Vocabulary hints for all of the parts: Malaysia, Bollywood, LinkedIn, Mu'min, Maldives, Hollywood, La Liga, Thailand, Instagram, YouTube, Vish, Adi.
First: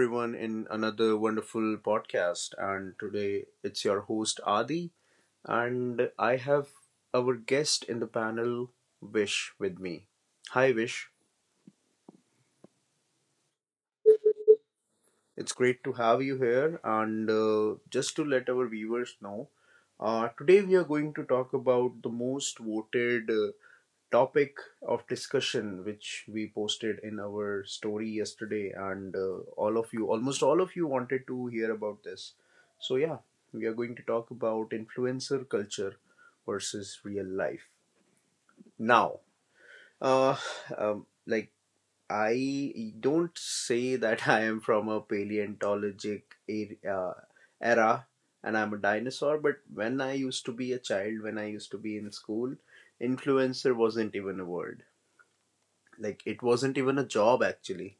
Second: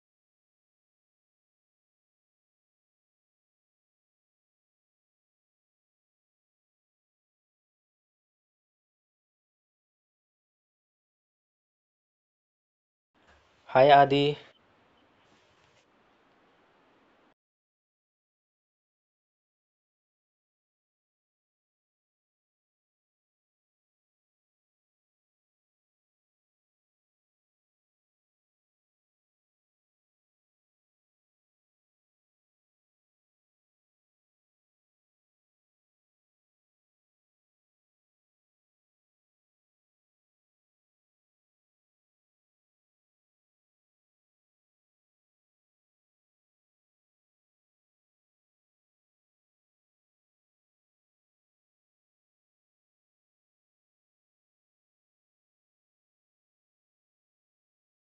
everyone, in another wonderful podcast. And today it's your host, Adi. And I have our guest in the panel, Vish, with me. Hi, Vish. Hi Adi, It's great to have you here. And just to let our viewers know, today we are going to talk about the most voted topic of discussion which we posted in our story yesterday, and all of you, almost all of you wanted to hear about this, so yeah, we are going to talk about influencer culture versus real life. Now uh um, like I don't say that I am from a paleontologic era, uh, era, and I'm a dinosaur, but when I used to be a child, when I used to be in school, influencer wasn't even a word. Like, it wasn't even a job, actually.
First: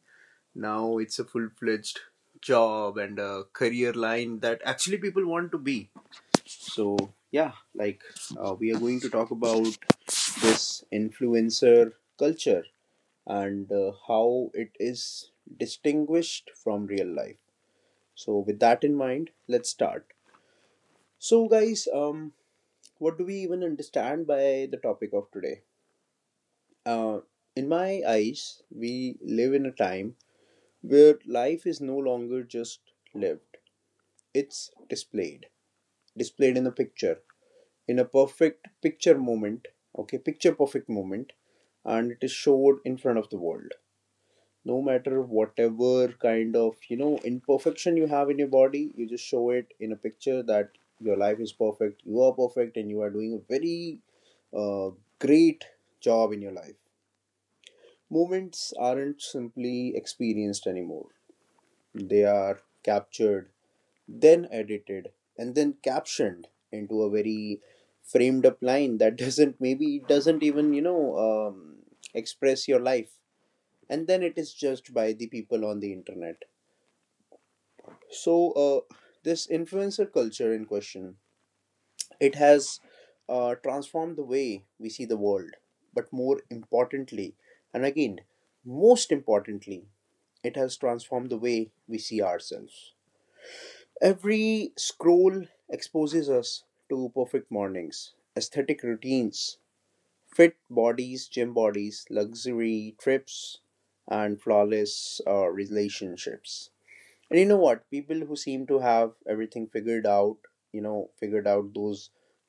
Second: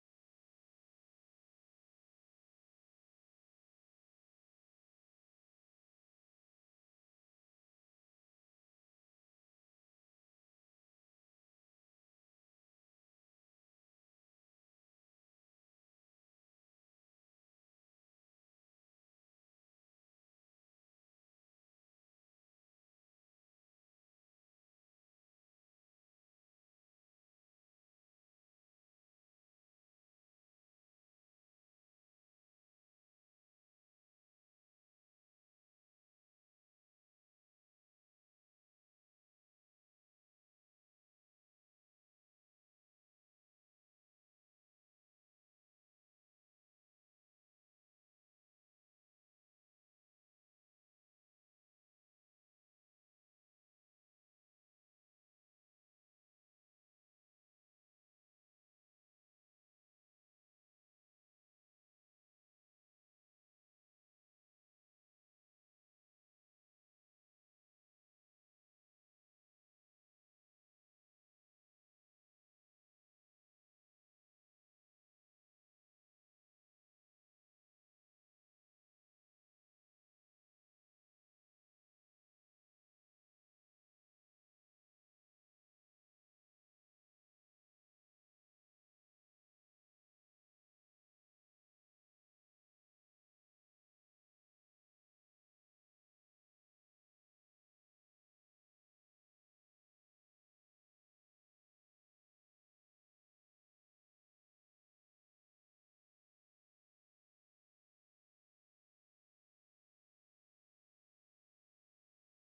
Now it's a full-fledged job and a career line that actually people want to be. So yeah, like, we are going to talk about this influencer culture and how it is distinguished from real life. So with that in mind, let's start. So guys, what do we even understand by the topic of today? uh in my eyes, we live in a time where life is no longer just lived, it's displayed, displayed in a picture, in a perfect picture moment, okay, picture perfect moment, and it is showed in front of the world. No matter whatever kind of, you know, imperfection you have in your body, you just show it in a picture that your life is perfect, you are perfect, and you are doing a very uh, great job in your life. Moments aren't simply experienced anymore, they are captured, then edited, and then captioned into a very framed up line that doesn't, maybe it doesn't even, you know, um, express your life, and then it is judged by the people on the internet. So this influencer culture in question, it has transformed the way we see the world, but more importantly, and again, most importantly, it has transformed the way we see ourselves. Every scroll exposes us to perfect mornings, aesthetic routines, fit bodies, gym bodies, luxury trips, and flawless relationships. And you know what? People who seem to have everything figured out, you know, figured out, those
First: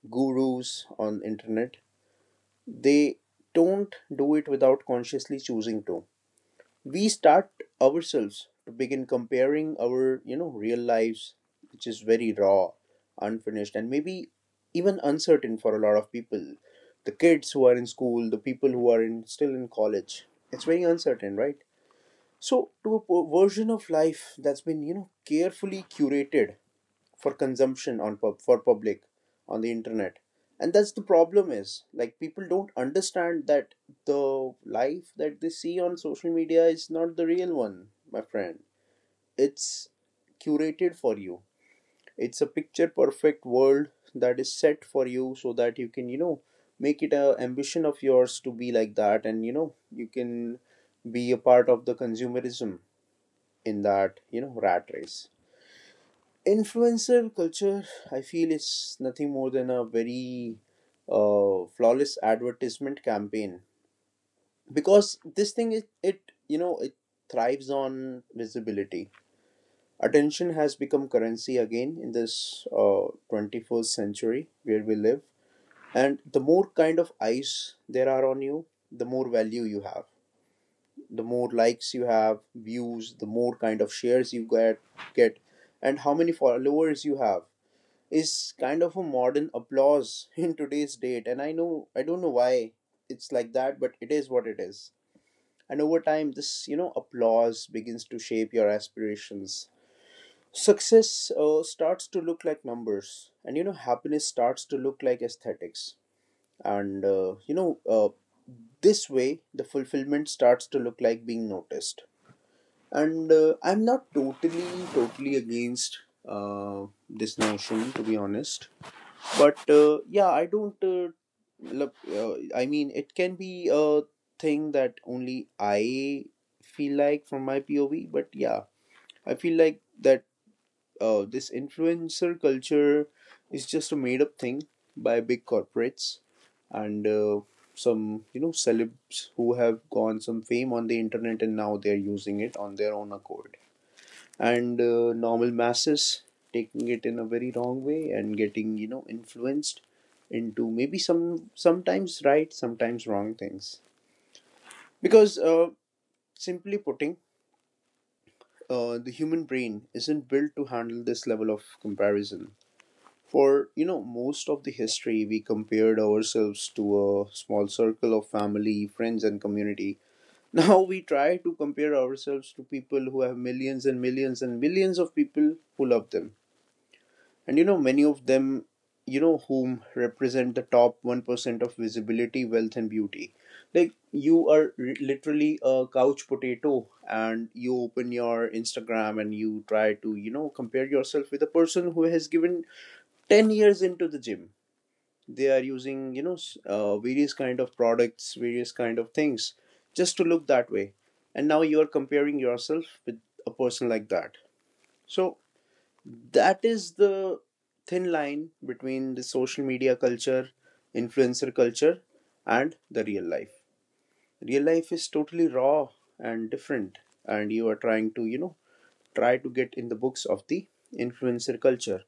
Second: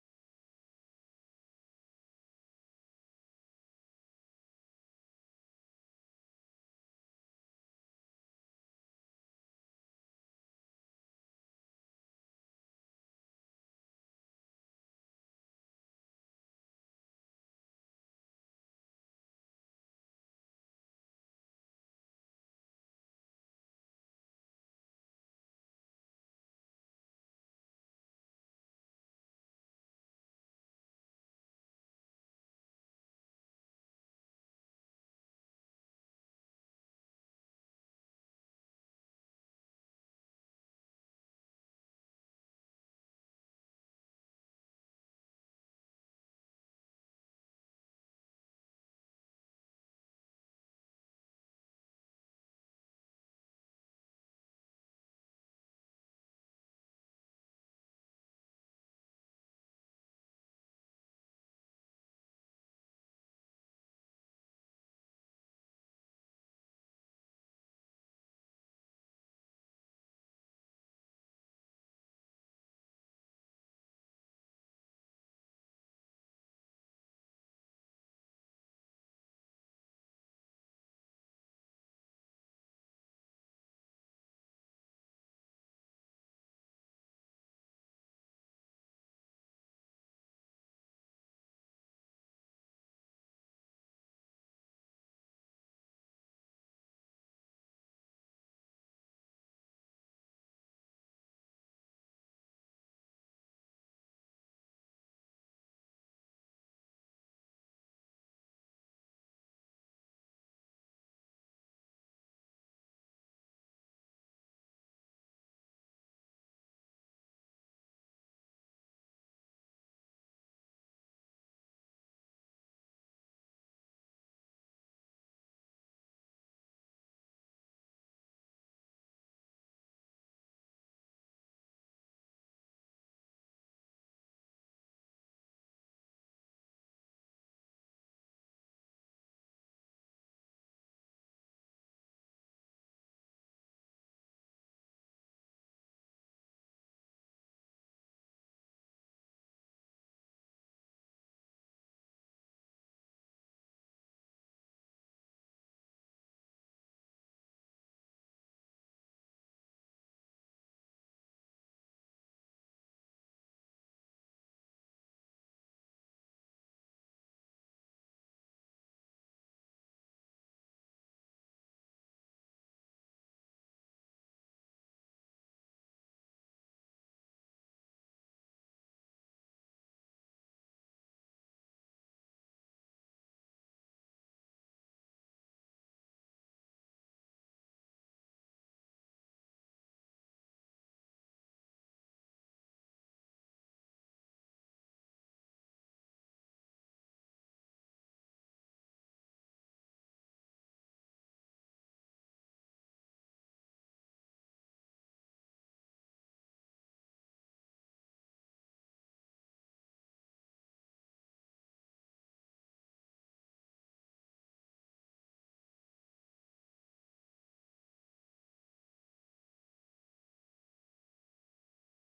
gurus on internet, they don't do it without consciously choosing to. We start ourselves to begin comparing our, you know, real lives, which is very raw, unfinished, and maybe even uncertain for a lot of people. The kids who are in school, the people who are in, still in college, it's very uncertain, right? So to a version of life that's been, you know, carefully curated for consumption on public on the internet. And that's the problem, is like people don't understand that the life that they see on social media is not the real one, my friend. It's curated for you. It's a picture perfect world that is set for you so that you can, you know, make it a ambition of yours to be like that, and you know, you can be a part of the consumerism, in that, you know, rat race. Influencer culture, I feel, is nothing more than a very flawless advertisement campaign, because this thing, it you know, it thrives on visibility. Attention has become currency again in this 21st century where we live, and the more kind of eyes there are on you, the more value you have, the more likes you have, views, the more kind of shares you get, and how many followers you have, is kind of a modern applause in today's date. And I know, I don't know why it's like that, but it is what it is. And over time, this, you know, applause begins to shape your aspirations. Success starts to look like numbers, and you know, happiness starts to look like aesthetics, and this way the fulfillment starts to look like being noticed. And I'm not totally against this notion, to be honest, but yeah, I don't. Look, I mean, it can be a thing that only I feel like from my POV. But yeah, I feel like that this influencer culture is just a made up thing by big corporates, and some, you know, celebs who have gone some fame on the internet, and now they're using it on their own accord, and normal masses taking it in a very wrong way and getting, you know, influenced into maybe some, sometimes right, sometimes wrong things. Because simply putting, the human brain isn't built to handle this level of comparison. For, you know, most of the history, we compared ourselves to a small circle of family, friends, and community. Now we try to compare ourselves to people who have millions and millions and millions of people who love them. And you know, many of them, you know, whom represent the top 1% of visibility, wealth, and beauty. Like, you are literally a couch potato, and you open your Instagram and you try to, you know, compare yourself with a person who has given 10 years into the gym. They are using, you know, various kind of products, various kind of things just to look that way. And now you are comparing yourself with a person like that. So, that is the thin line between the social media culture, influencer culture, and the real life. Real life is totally raw and different, and you are trying to, you know, try to get in the books of the influencer culture,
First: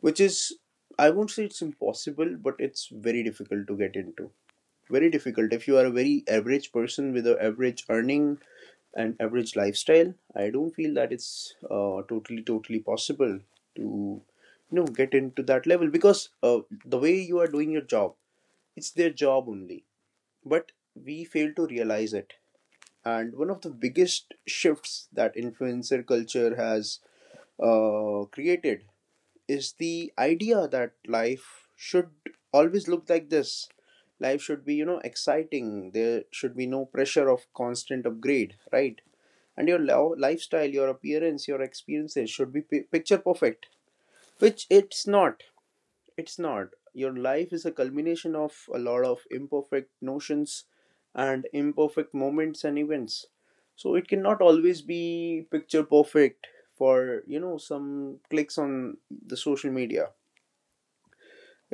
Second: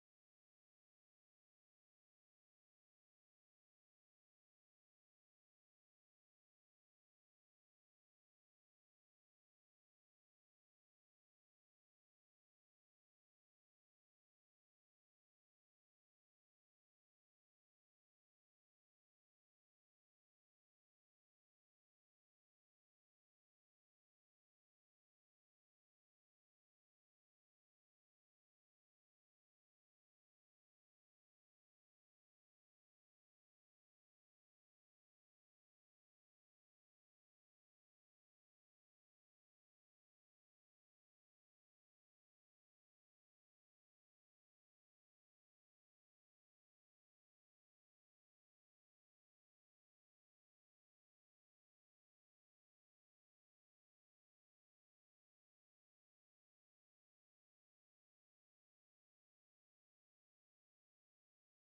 which is, I won't say it's impossible, but it's very difficult to get into. Very difficult. If you are a very average person with an average earning, an average lifestyle, I don't feel that it's totally possible to, you know, get into that level, because the way you are doing your job, it's their job only, but we fail to realize it. And one of the biggest shifts that influencer culture has created is the idea that life should always look like this. Life should be, you know, exciting, there should be no pressure of constant upgrade, right? And your lifestyle, your appearance, your experiences should be pi picture perfect, which it's not. It's not. Your life is a culmination of a lot of imperfect notions and imperfect moments and events. So it cannot always be picture perfect for, you know, some clicks on the social media.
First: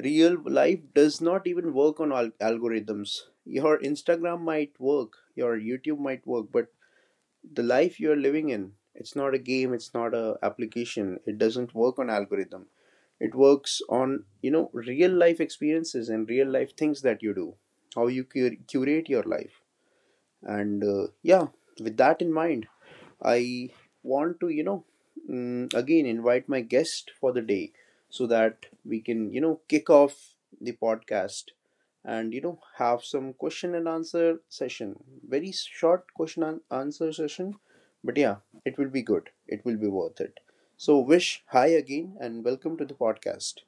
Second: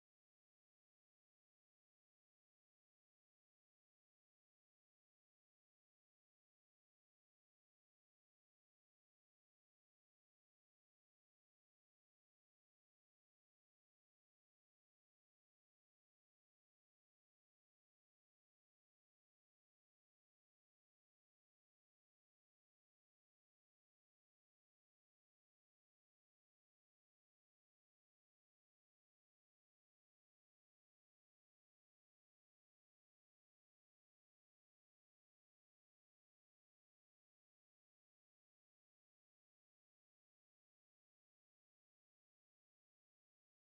Real life does not even work on algorithms. Your Instagram might work, your YouTube might work, but the life you're living in, it's not a game, it's not a application, it doesn't work on algorithm. It works on, you know, real life experiences and real life things that you do, how you curate your life. And yeah, with that in mind, I want to, you know, again invite my guest for the day so that we can, you know, kick off the podcast and, you know, have some question and answer session. Very short question and answer session, but yeah, it will be good. It will be worth it. So, Wish, hi again and welcome to the podcast.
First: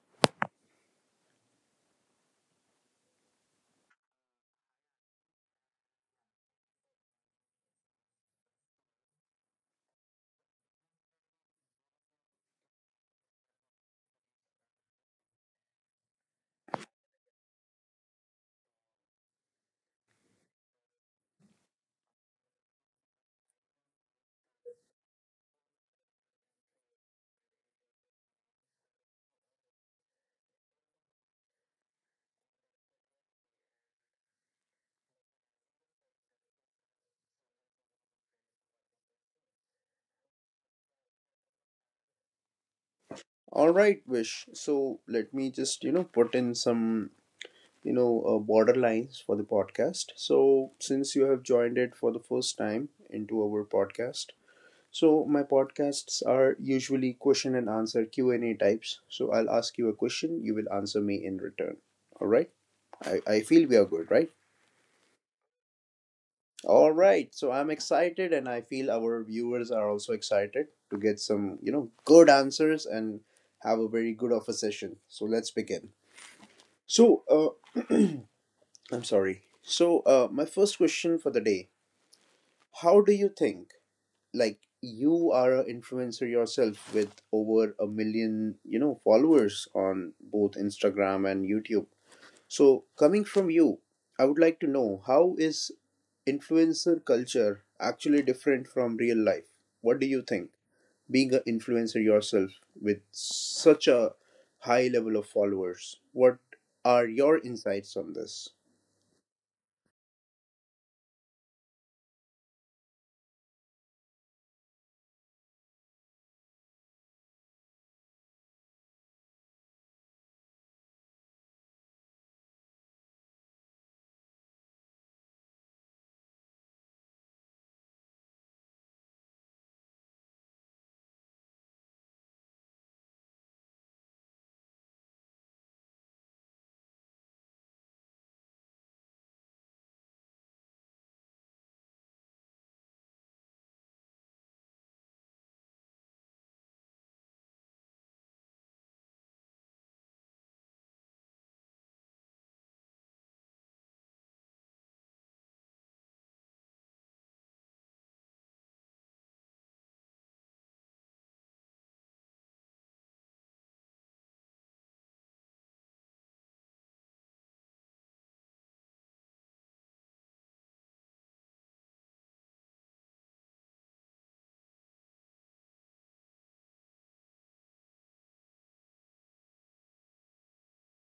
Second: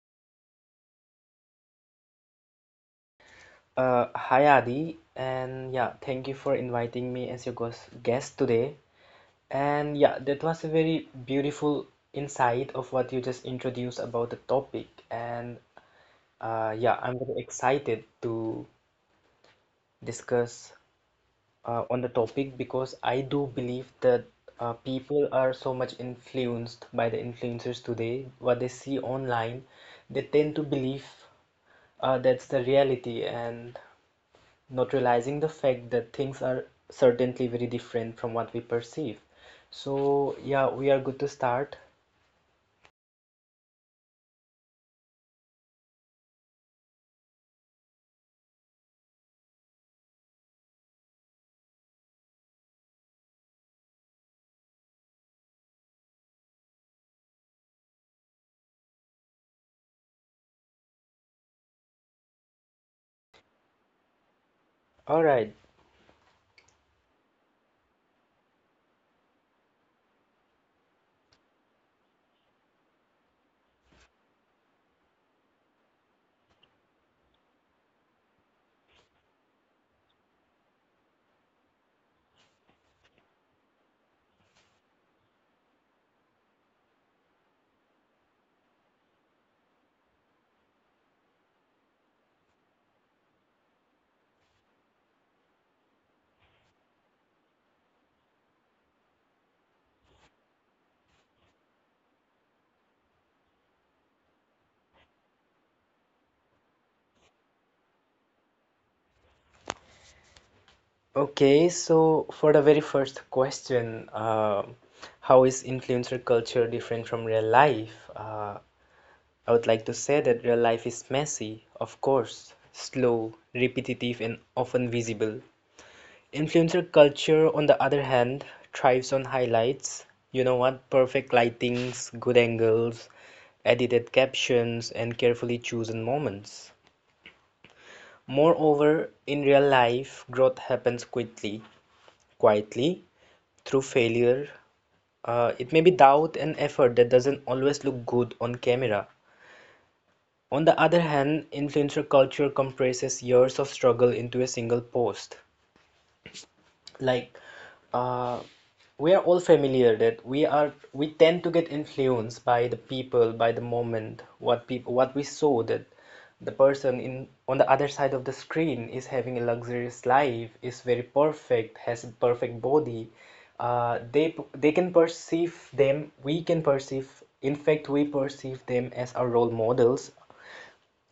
hi Adi, and yeah, thank you for inviting me as your guest today. And yeah, that was a very beautiful insight of what you just introduced about the topic. And yeah, I'm very excited to discuss on the topic because I do believe that people are so much influenced by the influencers today. What they see online, they tend to believe that's the reality and not realizing the fact that things are certainly very different from what we perceive. So, yeah, we are good to start. All right, Wish. So, let me just, you know, put in some, you know, borderlines for the podcast. So since you have joined it for the first time into our podcast, so my podcasts are usually question and answer, q&a types, so I'll ask you a question, you will answer me in return. All right. I feel we are good, right? All right. All right, so I'm excited, and I feel our viewers are also excited to get some, you know, good answers, and have a very good of a session, so let's begin. So, uh, I'm sorry. So, my first question for the day: How do you think, like, you are an influencer yourself with over a million, you know, followers on both Instagram and YouTube? So, coming from you, I would like to know, how is influencer culture actually different from real life? What do you think, being an influencer yourself with such a high level of followers? What are your insights on this? Okay, so for the very first question, how is influencer culture different from real life? I would like to say that real life is messy, of course, slow, repetitive, and often visible. Influencer culture, on the other hand, thrives on highlights. You know what? Perfect lightings, good angles, edited captions, and carefully chosen moments. Moreover, in real life, growth happens quickly, quietly, through failure. It may be doubt and effort that doesn't always look good on camera. On the other hand, influencer culture compresses years of struggle into a single post. Like uh, we are all familiar that we tend to get influenced by the people, by the moment, what people, what we saw, that the person in on the other side of the screen is having a luxurious life, is very perfect, has a perfect body. They can perceive them, we can perceive, in fact we perceive them as our role models,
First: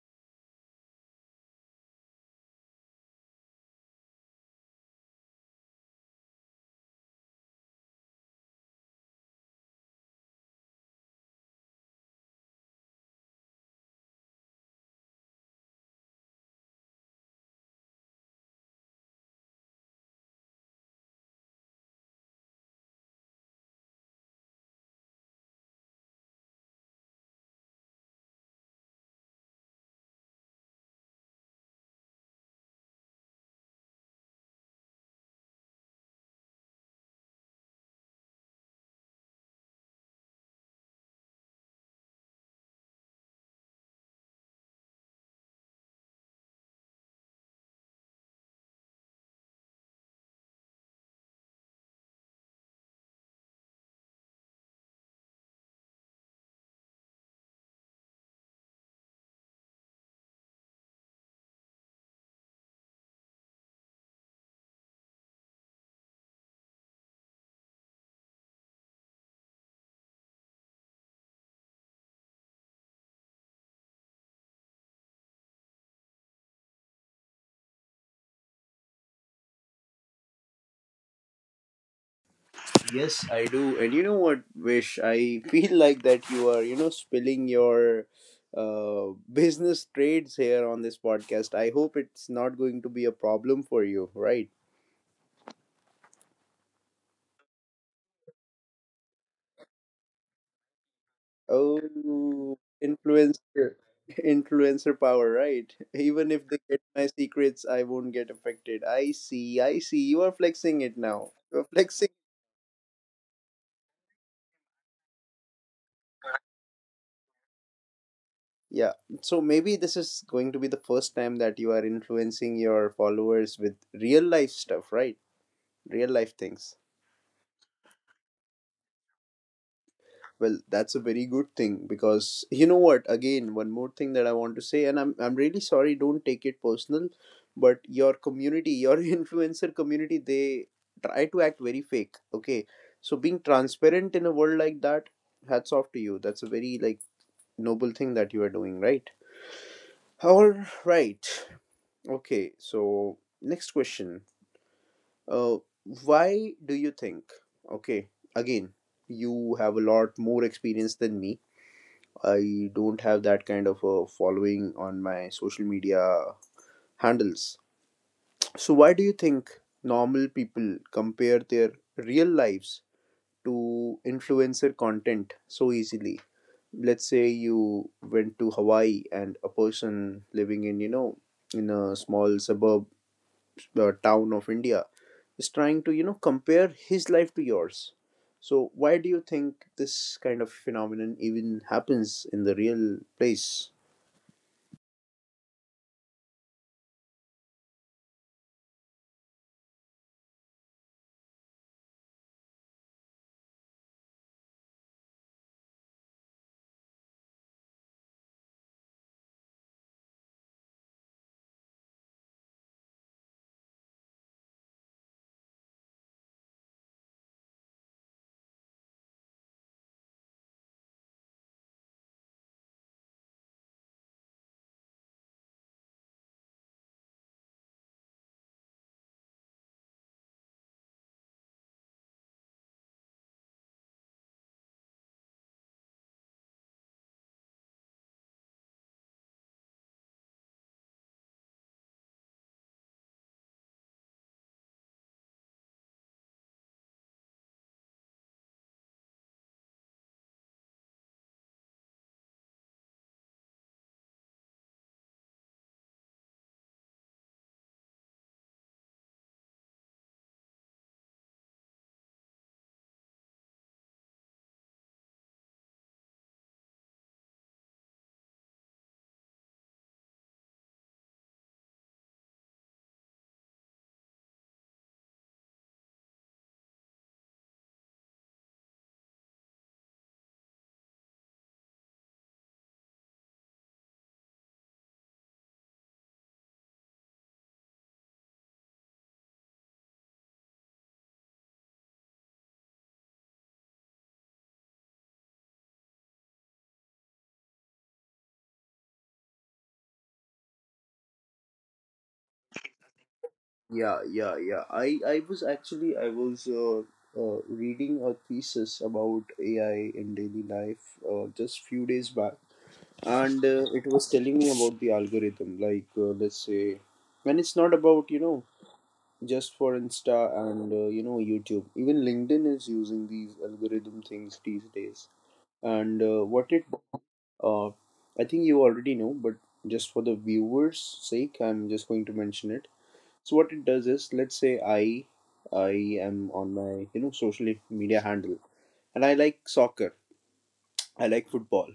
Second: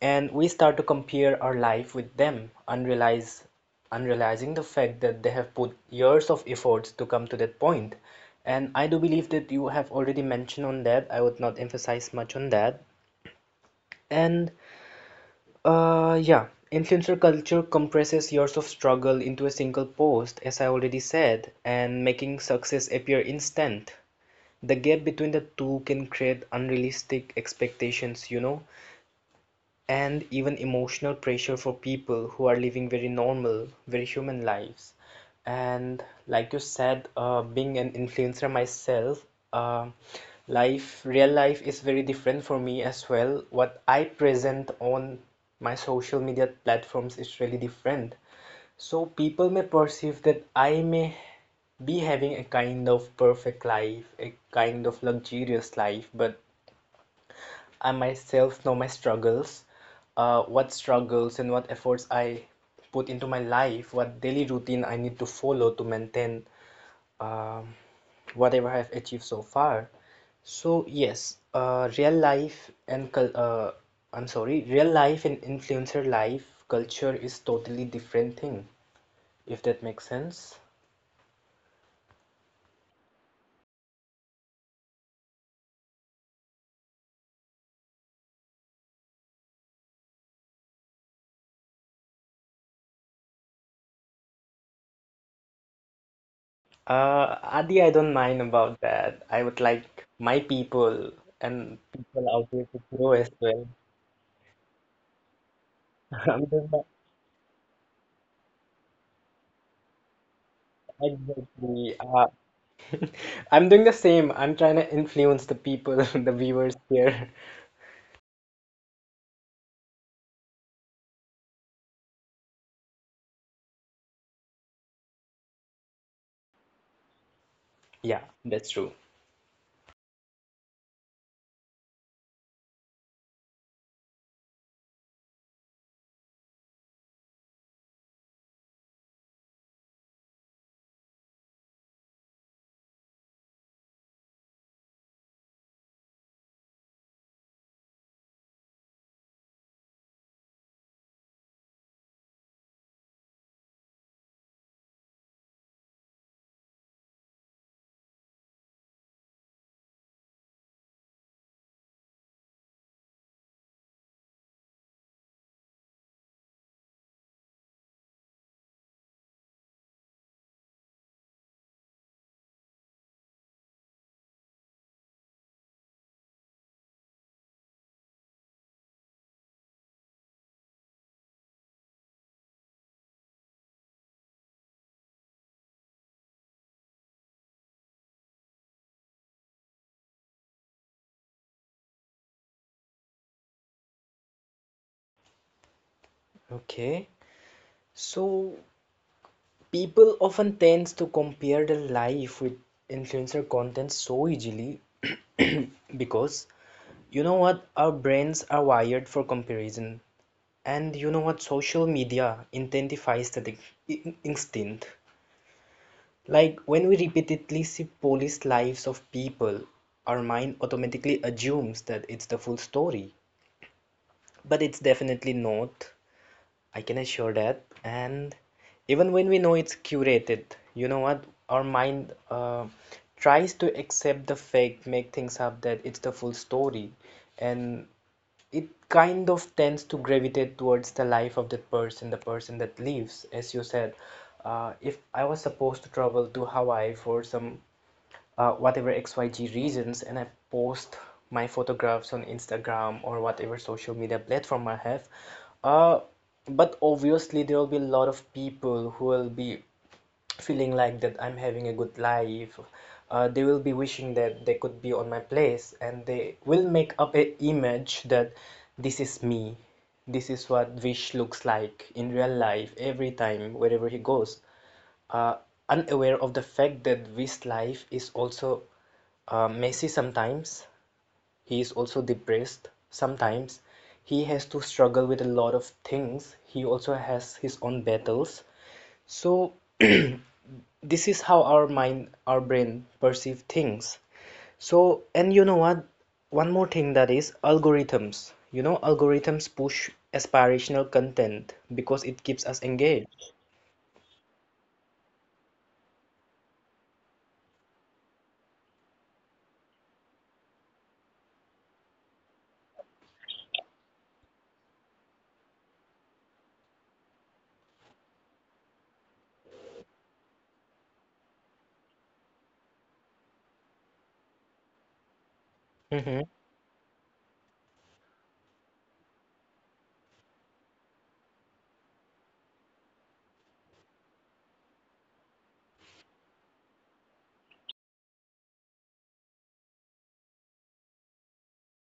and we start to compare our life with them, unrealize unrealizing the fact that they have put years of efforts to come to that point. And I do believe that you have already mentioned on that, I would not emphasize much on that. And yeah, influencer culture compresses years of struggle into a single post, as I already said, and making success appear instant. The gap between the two can create unrealistic expectations, you know, and even emotional pressure for people who are living very normal, very human lives. And like you said, being an influencer myself, uh, life, real life is very different for me as well. What I present on my social media platforms is really different. So people may perceive that I may be having a kind of perfect life, a kind of luxurious life, but I myself know my struggles, what struggles and what efforts I put into my life, what daily routine I need to follow to maintain, um, whatever I've achieved so far. So yes, real life and cul- I'm sorry, real life and influencer life culture is totally different thing, if that makes sense. Yes, I do. And you know what, Vish? I feel like that you are, you know, spilling your business trades here on this podcast. I hope it's not going to be a problem for you, right? Adi, I don't mind about that. I would like my people and people out Oh, there to grow as well. influencer, influencer power, right? Even I'm if they doing the, get my secrets, I won't get affected. I see, I see. You are flexing it now. You're exactly. flexing. I'm doing the same. I'm trying to influence the people, the viewers here. Yeah. So maybe this is going to be the first time that you are influencing your followers with real life stuff, right? Real life things. Yeah, that's true. Well, that's a very good thing, because you know what, again, one more thing that I want to say, and I'm really sorry, don't take it personal, but your community, your influencer community, they try to act very fake, okay? So being transparent in a world like that, hats off to you. That's a very, like, noble thing that you are doing, right? All right. Okay, so next question. uh why do you think, okay, again, you have a lot more experience than me. I don't have that kind of a following on my social media handles. So, why do you think normal people compare their real lives to influencer content so easily? Let's say you went to Hawaii and a person living in, you know, in a small suburb town of India is trying to, you know, compare his life to yours. So, why do you think this kind of phenomenon even happens in the real place? Okay. So people often tends to compare their life with influencer content so easily because you know what? Our brains are wired for comparison. And you know what? Social media intensifies that instinct. Like when we repeatedly see police lives of people, our mind automatically assumes that it's the full story. But it's definitely not, I can assure that. And even when we know it's curated, you know what? Our mind tries to accept the fact, make things up that it's the full story. And it kind of tends to gravitate towards the life of that person, the person that leaves. As you said, if I was supposed to travel to Hawaii for some whatever XYG reasons, and I post my photographs on Instagram or whatever social media platform I have, uh, but obviously there will be a lot of people who will be feeling like that I'm having a good life. They will be wishing that they could be on my place, and they will make up an image that this is me. This is what Vish looks like in real life every time, wherever he goes. Uh, Unaware of the fact that Vish's life is also messy sometimes, he is also depressed sometimes, he has to struggle with a lot of things, he also has his own battles. So this is how our mind, our brain perceive things. So, and you know what, one more thing that is algorithms. You know, algorithms push aspirational content because it keeps us engaged. Yeah, yeah, yeah. I was actually I was reading a thesis about AI in daily life just few days back, and it was telling me about the algorithm. Like let's say, and it's not about, you know, just for Insta and, you know, YouTube. Even LinkedIn is using these algorithm things these days. And Mhm. What it I think you already know, but just for the viewers' sake, I'm just going to mention it. So what it does is, let's say I am on my, you know, social media handle, and I like soccer, I like football.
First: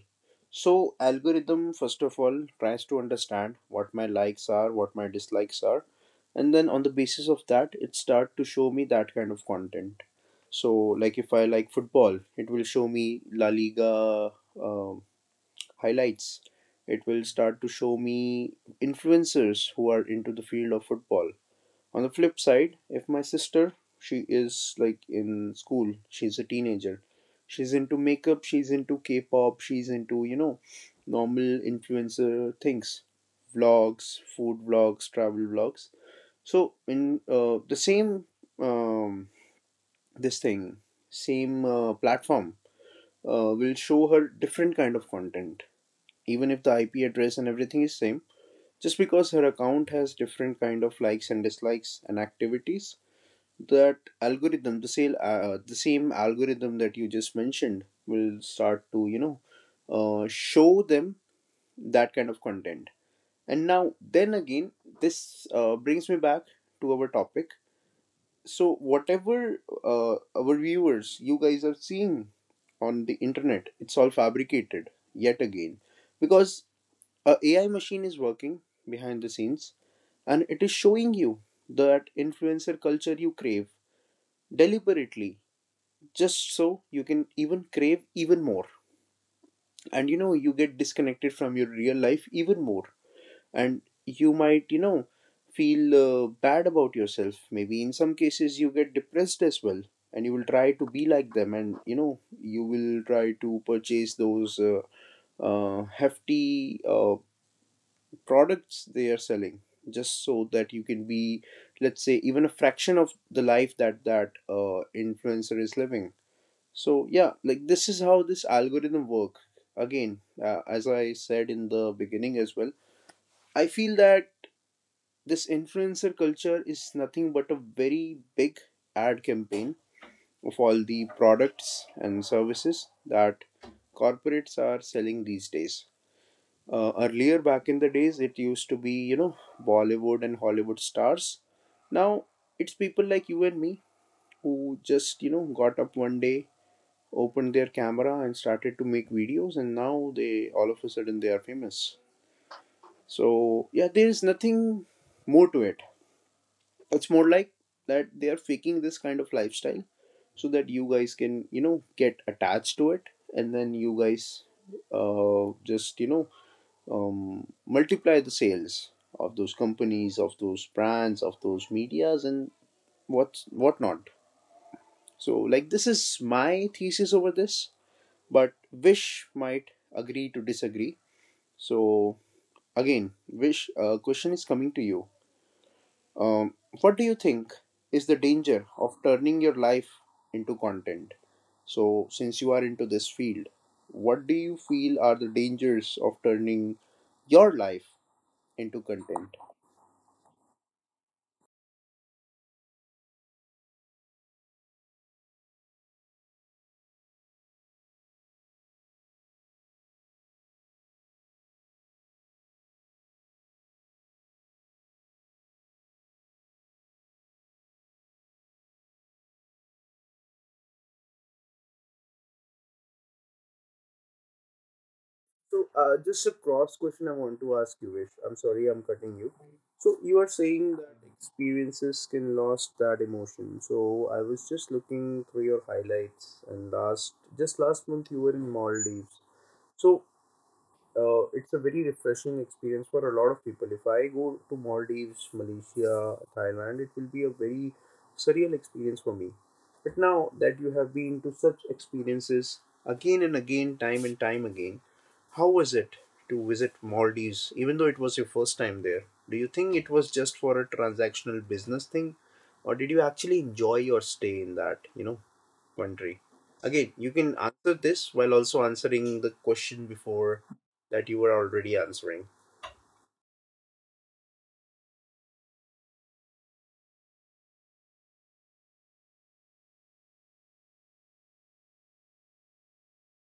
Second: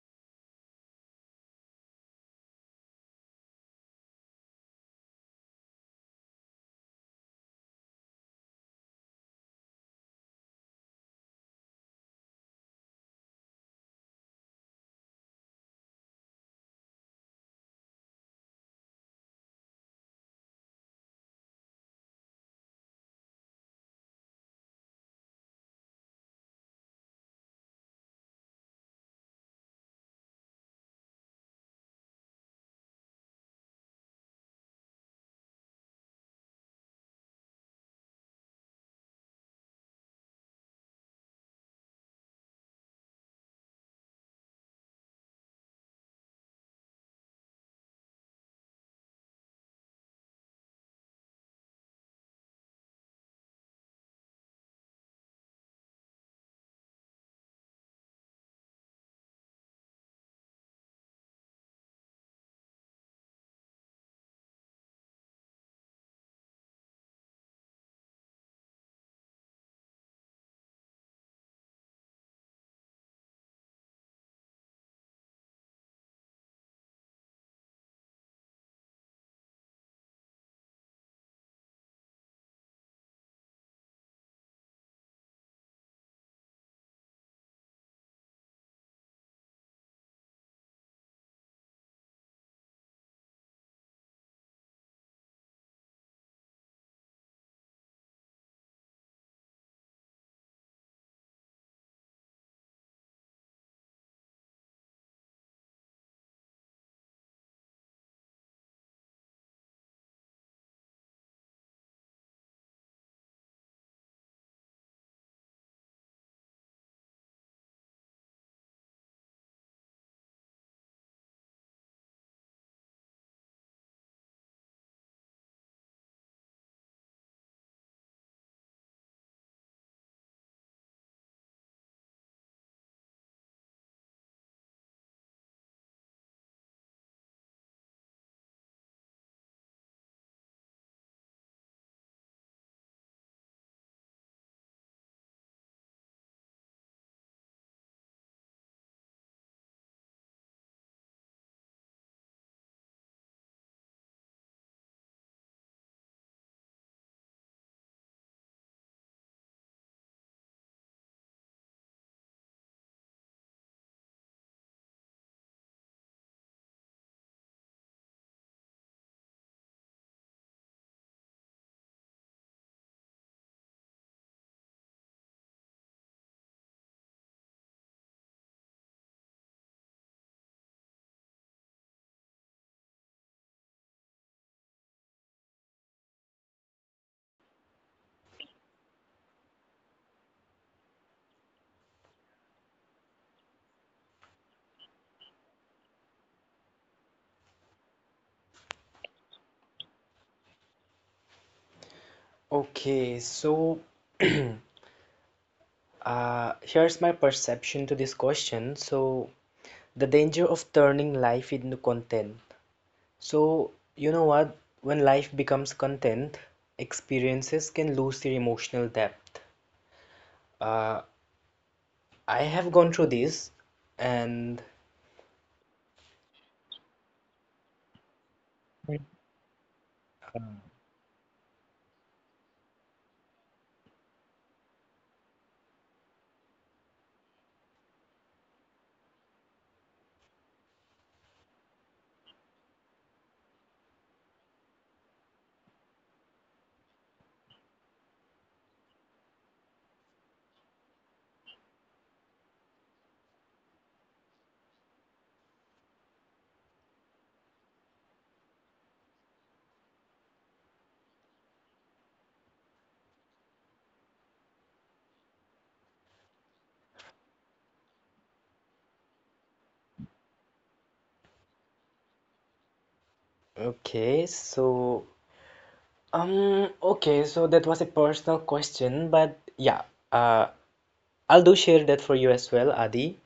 So algorithm, first of all, tries to understand what my likes are, what my dislikes are, and then on the basis of that it start to show me that kind of content. So like if I like football, it will show me La Liga um highlights. It will start to show me influencers who are into the field of football. On the flip side, if my sister, she is like in school, she's a teenager, she's into makeup, she's into K-pop, she's into, you know, normal influencer things, vlogs, food vlogs, travel vlogs. So in the same um, this thing same platform will show her different kind of content, even if the IP address and everything is same, just because her account has different kind of likes and dislikes and activities. That algorithm, the same algorithm that you just mentioned, will start to, you know, show them that kind of content. And now then again, this brings me back to our topic. So whatever, our viewers, you guys are seeing on the internet, it's all fabricated yet again, because a AI machine is working behind the scenes, and it is showing you that influencer culture you crave deliberately, just so you can even crave even more, and you know, you get disconnected from your real life even more. And you might, you know, feel bad about yourself, maybe in some cases you get depressed as well, and you will try to be like them, and you know, you will try to purchase those hefty products they are selling, just so that you can be, let's say, even a fraction of the life that that influencer is living. So yeah, like this is how this algorithm work. Again, as I said in the beginning as well, I feel that this influencer culture is nothing but a very big ad campaign of all the products and services that corporates are selling these days. Earlier back in the days, it used to be, you know, Bollywood and Hollywood stars. Now it's people like you and me, who just, you know, got up one day, opened their camera and started to make videos, and now they, all of a sudden, they are famous. So yeah, there is nothing more to it. It's more like that they are faking this kind of lifestyle so that you guys can, you know, get attached to it, and then you guys just, you know, multiply the sales of those companies, of those brands, of those medias, and whatnot. So like this is my thesis over this, but Wish might agree to disagree. So, again, Wish, question is coming to you. Um, what do you think is the danger of turning your life into content? So, since you are into this field, what do you feel are the dangers of turning your life into content? Okay, so here's my perception to this question. So, the danger of turning life into content. So, you know what? When life becomes content, experiences can lose their emotional depth. Uh, I have gone through this, and So, just a cross question I want to ask you, Vish. I'm sorry I'm cutting you. So, you are saying that experiences can lost that emotion. So, I was just looking through your highlights, and last just last month you were in Maldives. So, it's a very refreshing experience for a lot of people. If I go to Maldives, Malaysia, Thailand, it will be a very surreal experience for me. But now that you have been to such experiences again and again, time and time again, how was it to visit Maldives, even though it was your first time there? Do you think it was just for a transactional business thing, or did you actually enjoy your stay in that, you know, country? Again, you can answer this while also answering the question before that you were already answering. okay, so okay, so that was a personal question, but yeah, uh, I'll do share that for you as well, Adi,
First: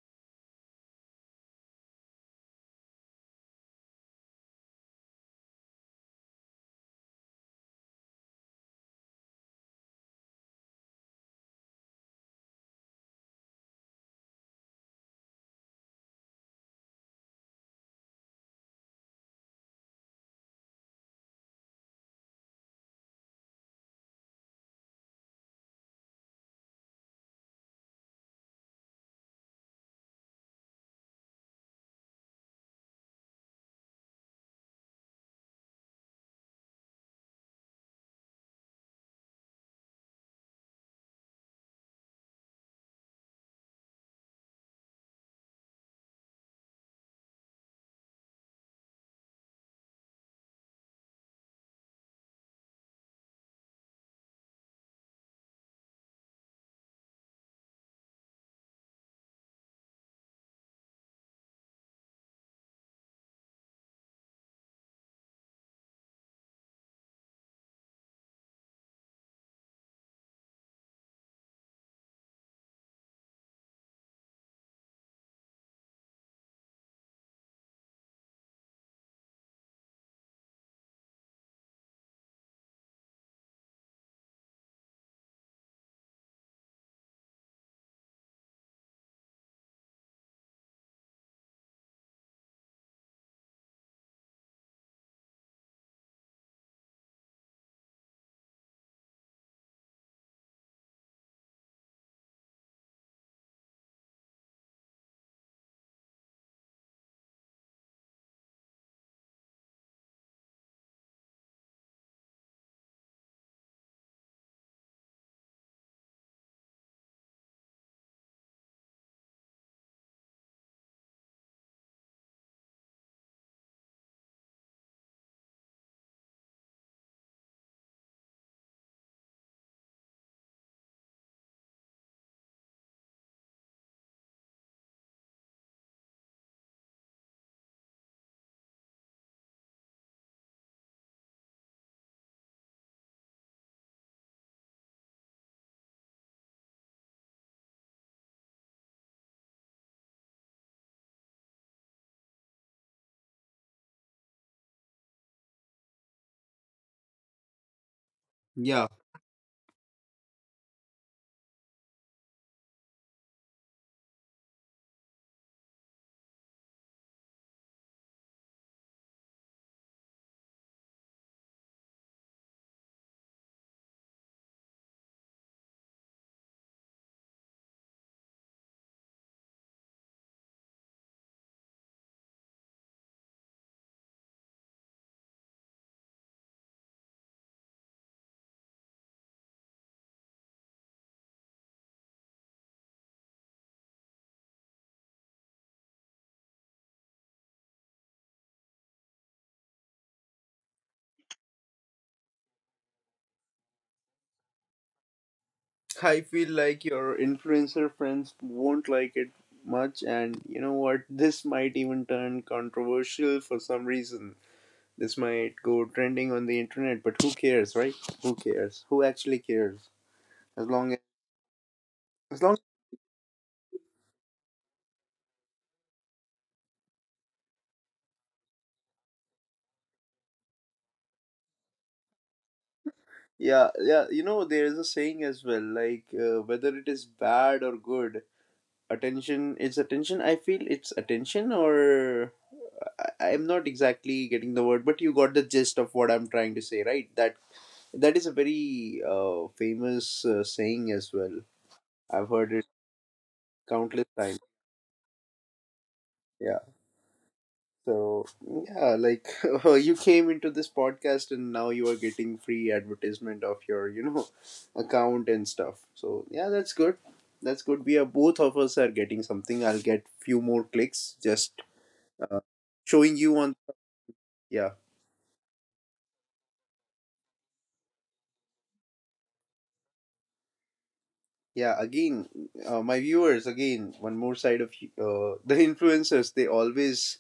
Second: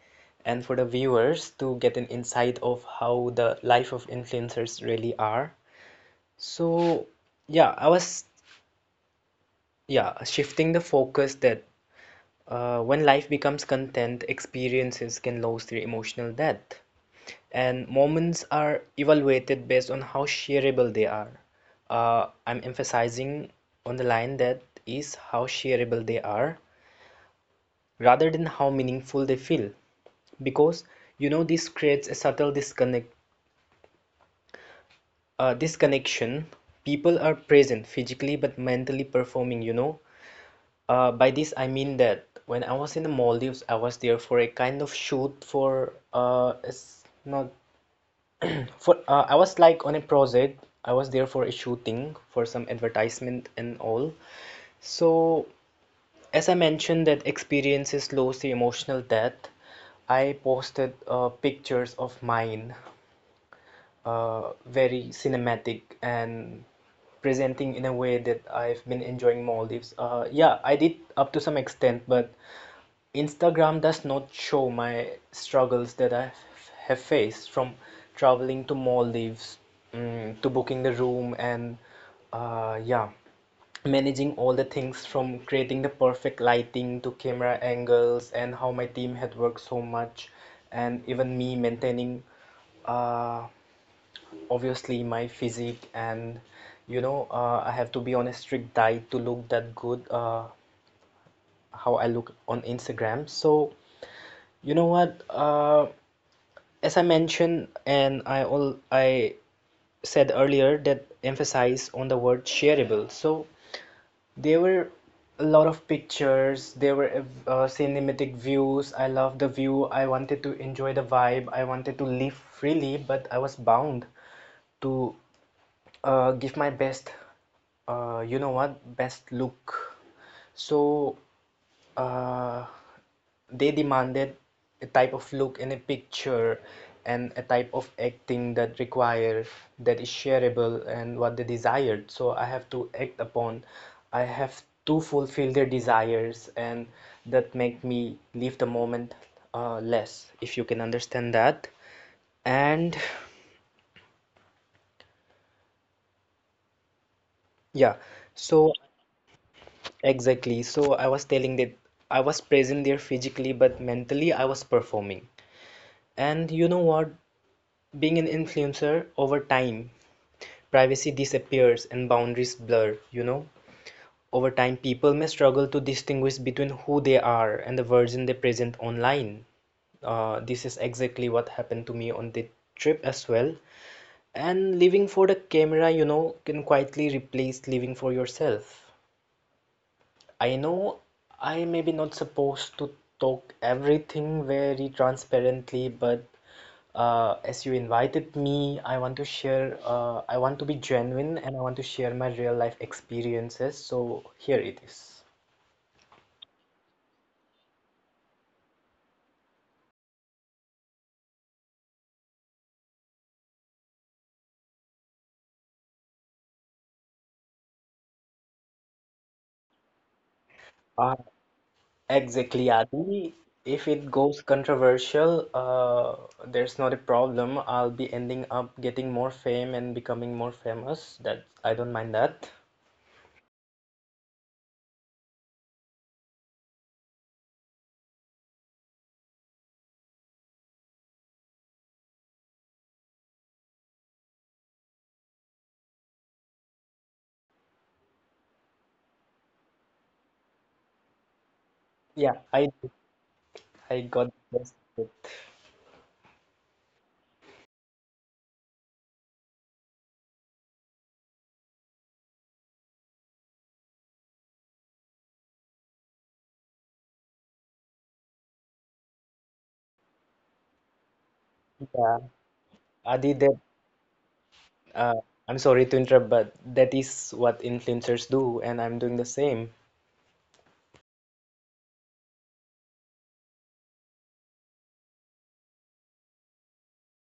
and for the viewers to get an insight of how the life of influencers really are. So, yeah, I was, yeah, shifting the focus that when life becomes content, experiences can lose their emotional depth, and moments are evaluated based on how shareable they are. I'm emphasizing on the line that is how shareable they are, rather than how meaningful they feel, because you know, this creates a subtle disconnection. People are present physically but mentally performing, you know. By this I mean that when I was in the Maldives, I was there for a kind of shoot for it's not For I was like on a project. I was there for a shooting for some advertisement and all. So as I mentioned that experiences slows the emotional death, I posted pictures of mine, very cinematic, and presenting in a way that I've been enjoying Maldives. Yeah, I did up to some extent, but Instagram does not show my struggles that I have faced from traveling to Maldives, to booking the room, and yeah, managing all the things from creating the perfect lighting to camera angles, and how my team had worked so much, and even me maintaining uh, obviously my physique, and you know, I have to be on a strict diet to look that good, how I look on Instagram. So you know what, as I mentioned, and I all I said earlier, that emphasize on the word shareable. So there were a lot of pictures, there were cinematic views. I love the view. I wanted to enjoy the vibe. I wanted to live freely, but I was bound to give my best, you know what, best look. So uh, they demanded a type of look in a picture and a type of acting that require, that is shareable and what they desired. So I have to act upon, I have to fulfill their desires, and that make me leave the moment less, if you can understand that. And yeah, so Yeah, exactly. So I was telling that I was present there physically, but mentally I was performing. And you know what? Being an influencer, over time, privacy disappears and boundaries blur, you know. Over time, people may struggle to distinguish between who they are and the version they present online. This is exactly what happened to me on the trip as well. And living for the camera, you know, can quietly replace living for yourself. I know I may be not supposed to talk everything very transparently, but as you invited me, I want to share, I want to be genuine and I want to share my real life experiences. So here it is. I feel like your influencer friends won't like it much, and you know what? This might even turn controversial for some reason. This might go trending on the internet, but who cares, right? Who cares? Who actually cares? As long as, Uh, as exactly, long, Adi. If it goes controversial, there's not a problem. I'll be ending up getting more fame and becoming more famous. That I don't mind that. yeah, yeah. You know, there is a saying as well, like whether it is bad or good, attention. It's attention. I feel it's attention, or I'm not exactly getting the word, but you got the gist of what I'm trying to say, right? That that is a very famous saying as well. Yeah, I've heard it I countless got times. the best. Of Yeah. So yeah, like you came into this podcast and now you are getting free advertisement of your, you know, account and stuff. So yeah, that's good. That's good. We are Both of us are getting something. I'll get few more clicks just it. uh, showing Adi, you that on, yeah, uh, I'm sorry to interrupt, but that is what influencers do, and I'm doing the same. yeah, again, my viewers, again, one more side of the influencers, they always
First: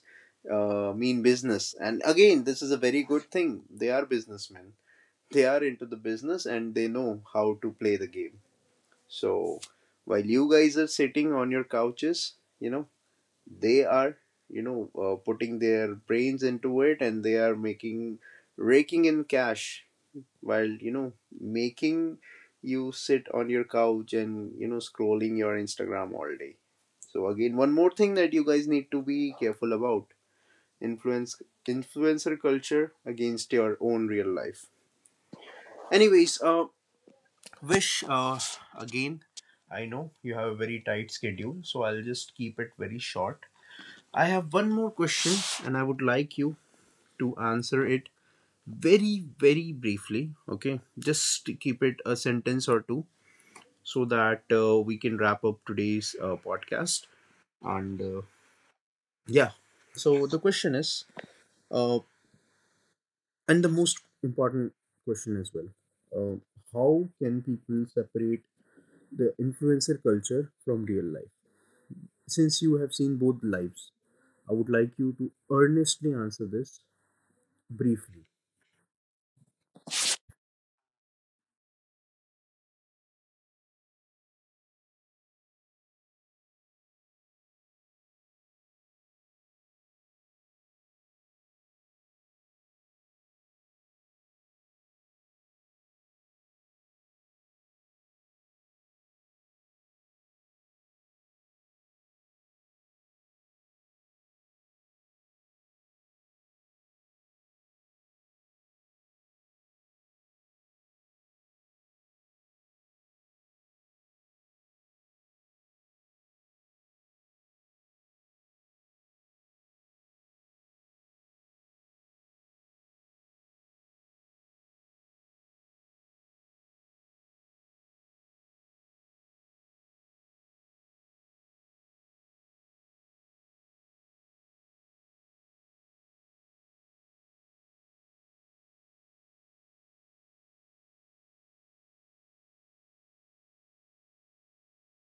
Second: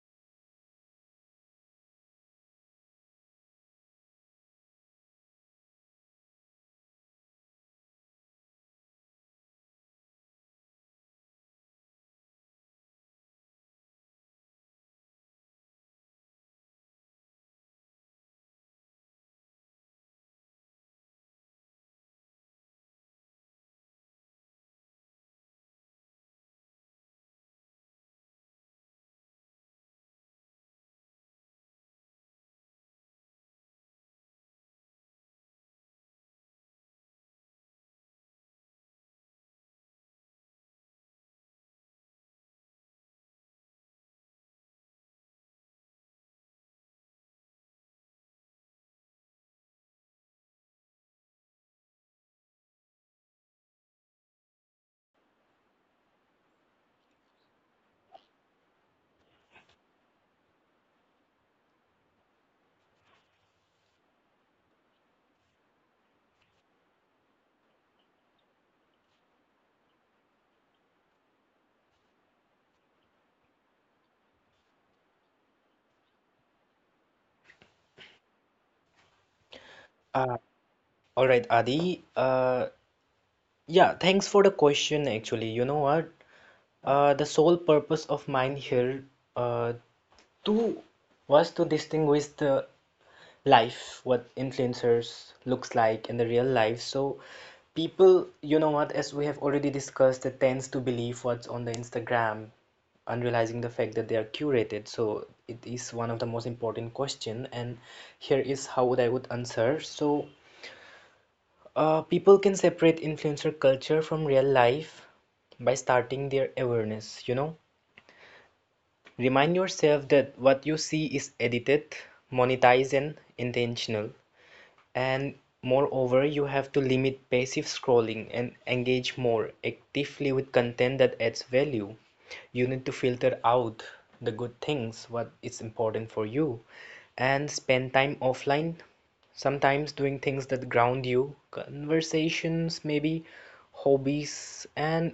mean business, and again, this is a very good thing. They are businessmen, they are into the business, and they know how to play the game. So while you guys are sitting on your couches, you know, they are, you know, putting their brains into it, and they are making, raking in cash, while, you know, making you sit on your couch and, you know, scrolling your Instagram all day. So again, one more thing that you guys need to be careful about: influence influencer culture against your own real life. Anyways, Wish, again, I know you have a very tight schedule, so I'll just keep it very short. I have one more question, and I would like you to answer it very, very briefly. Okay, just keep it a sentence or two so that we can wrap up today's podcast. And yeah, so the question is, uh, and the most important question as well, uh, how can people separate the influencer culture from real life? Since you have seen both lives, I would like you to earnestly answer this briefly. Uh, all right, Adi. Yeah, thanks for the question actually. You know what? The sole purpose of mine here uh, to was to distinguish the life, what influencers looks like in the real life. So people, you know what, as we have already discussed, they tends to believe what's on the Instagram, unrealizing the fact that they are curated. So it is one of the most important question, and here is how would I would answer. So people can separate influencer culture from real life by starting their awareness, you know. Remind yourself that what you see is edited, monetized, and intentional. And moreover, you have to limit passive scrolling and engage more actively with content that adds value. You need to filter out the good things, what is important for you, and spend time offline, sometimes doing things that ground you, conversations, maybe hobbies, and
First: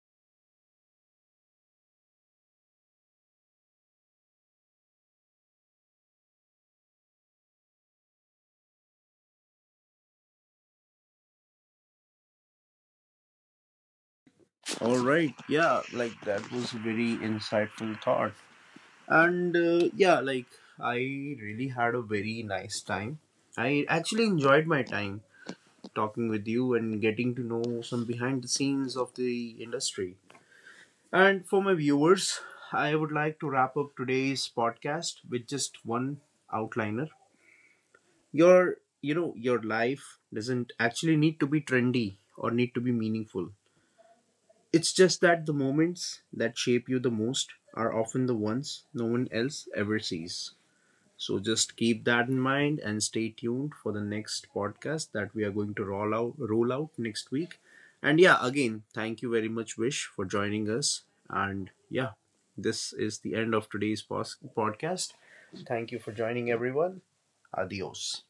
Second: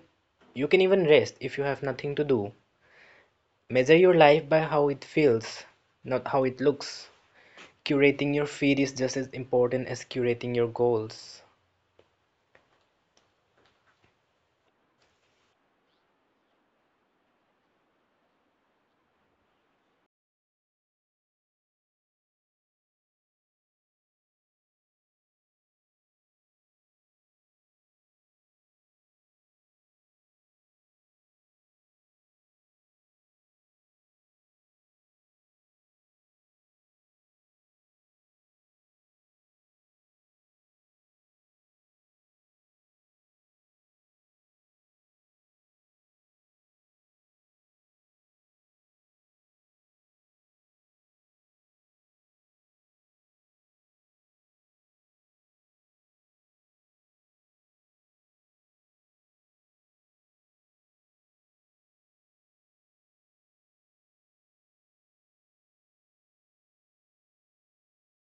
you can even rest if you have nothing to do. Measure your life by how it feels, not how it looks. Curating your feed is just as important as curating your goals. All right. Yeah, like that was a very insightful thought. And yeah, like I really had a very nice time. I actually enjoyed my time talking with you and getting to know some behind the scenes of the industry. And for my viewers, I would like to wrap up today's podcast with just one outliner. your you know, your life doesn't actually need to be trendy or need to be meaningful. It's just that the moments that shape you the most are often the ones no one else ever sees. So just keep that in mind and stay tuned for the next podcast that we are going to roll out next week. And yeah, again, thank you very much, Vish, for joining us. And yeah, this is the end of today's podcast. Thank you for joining, everyone. Adios.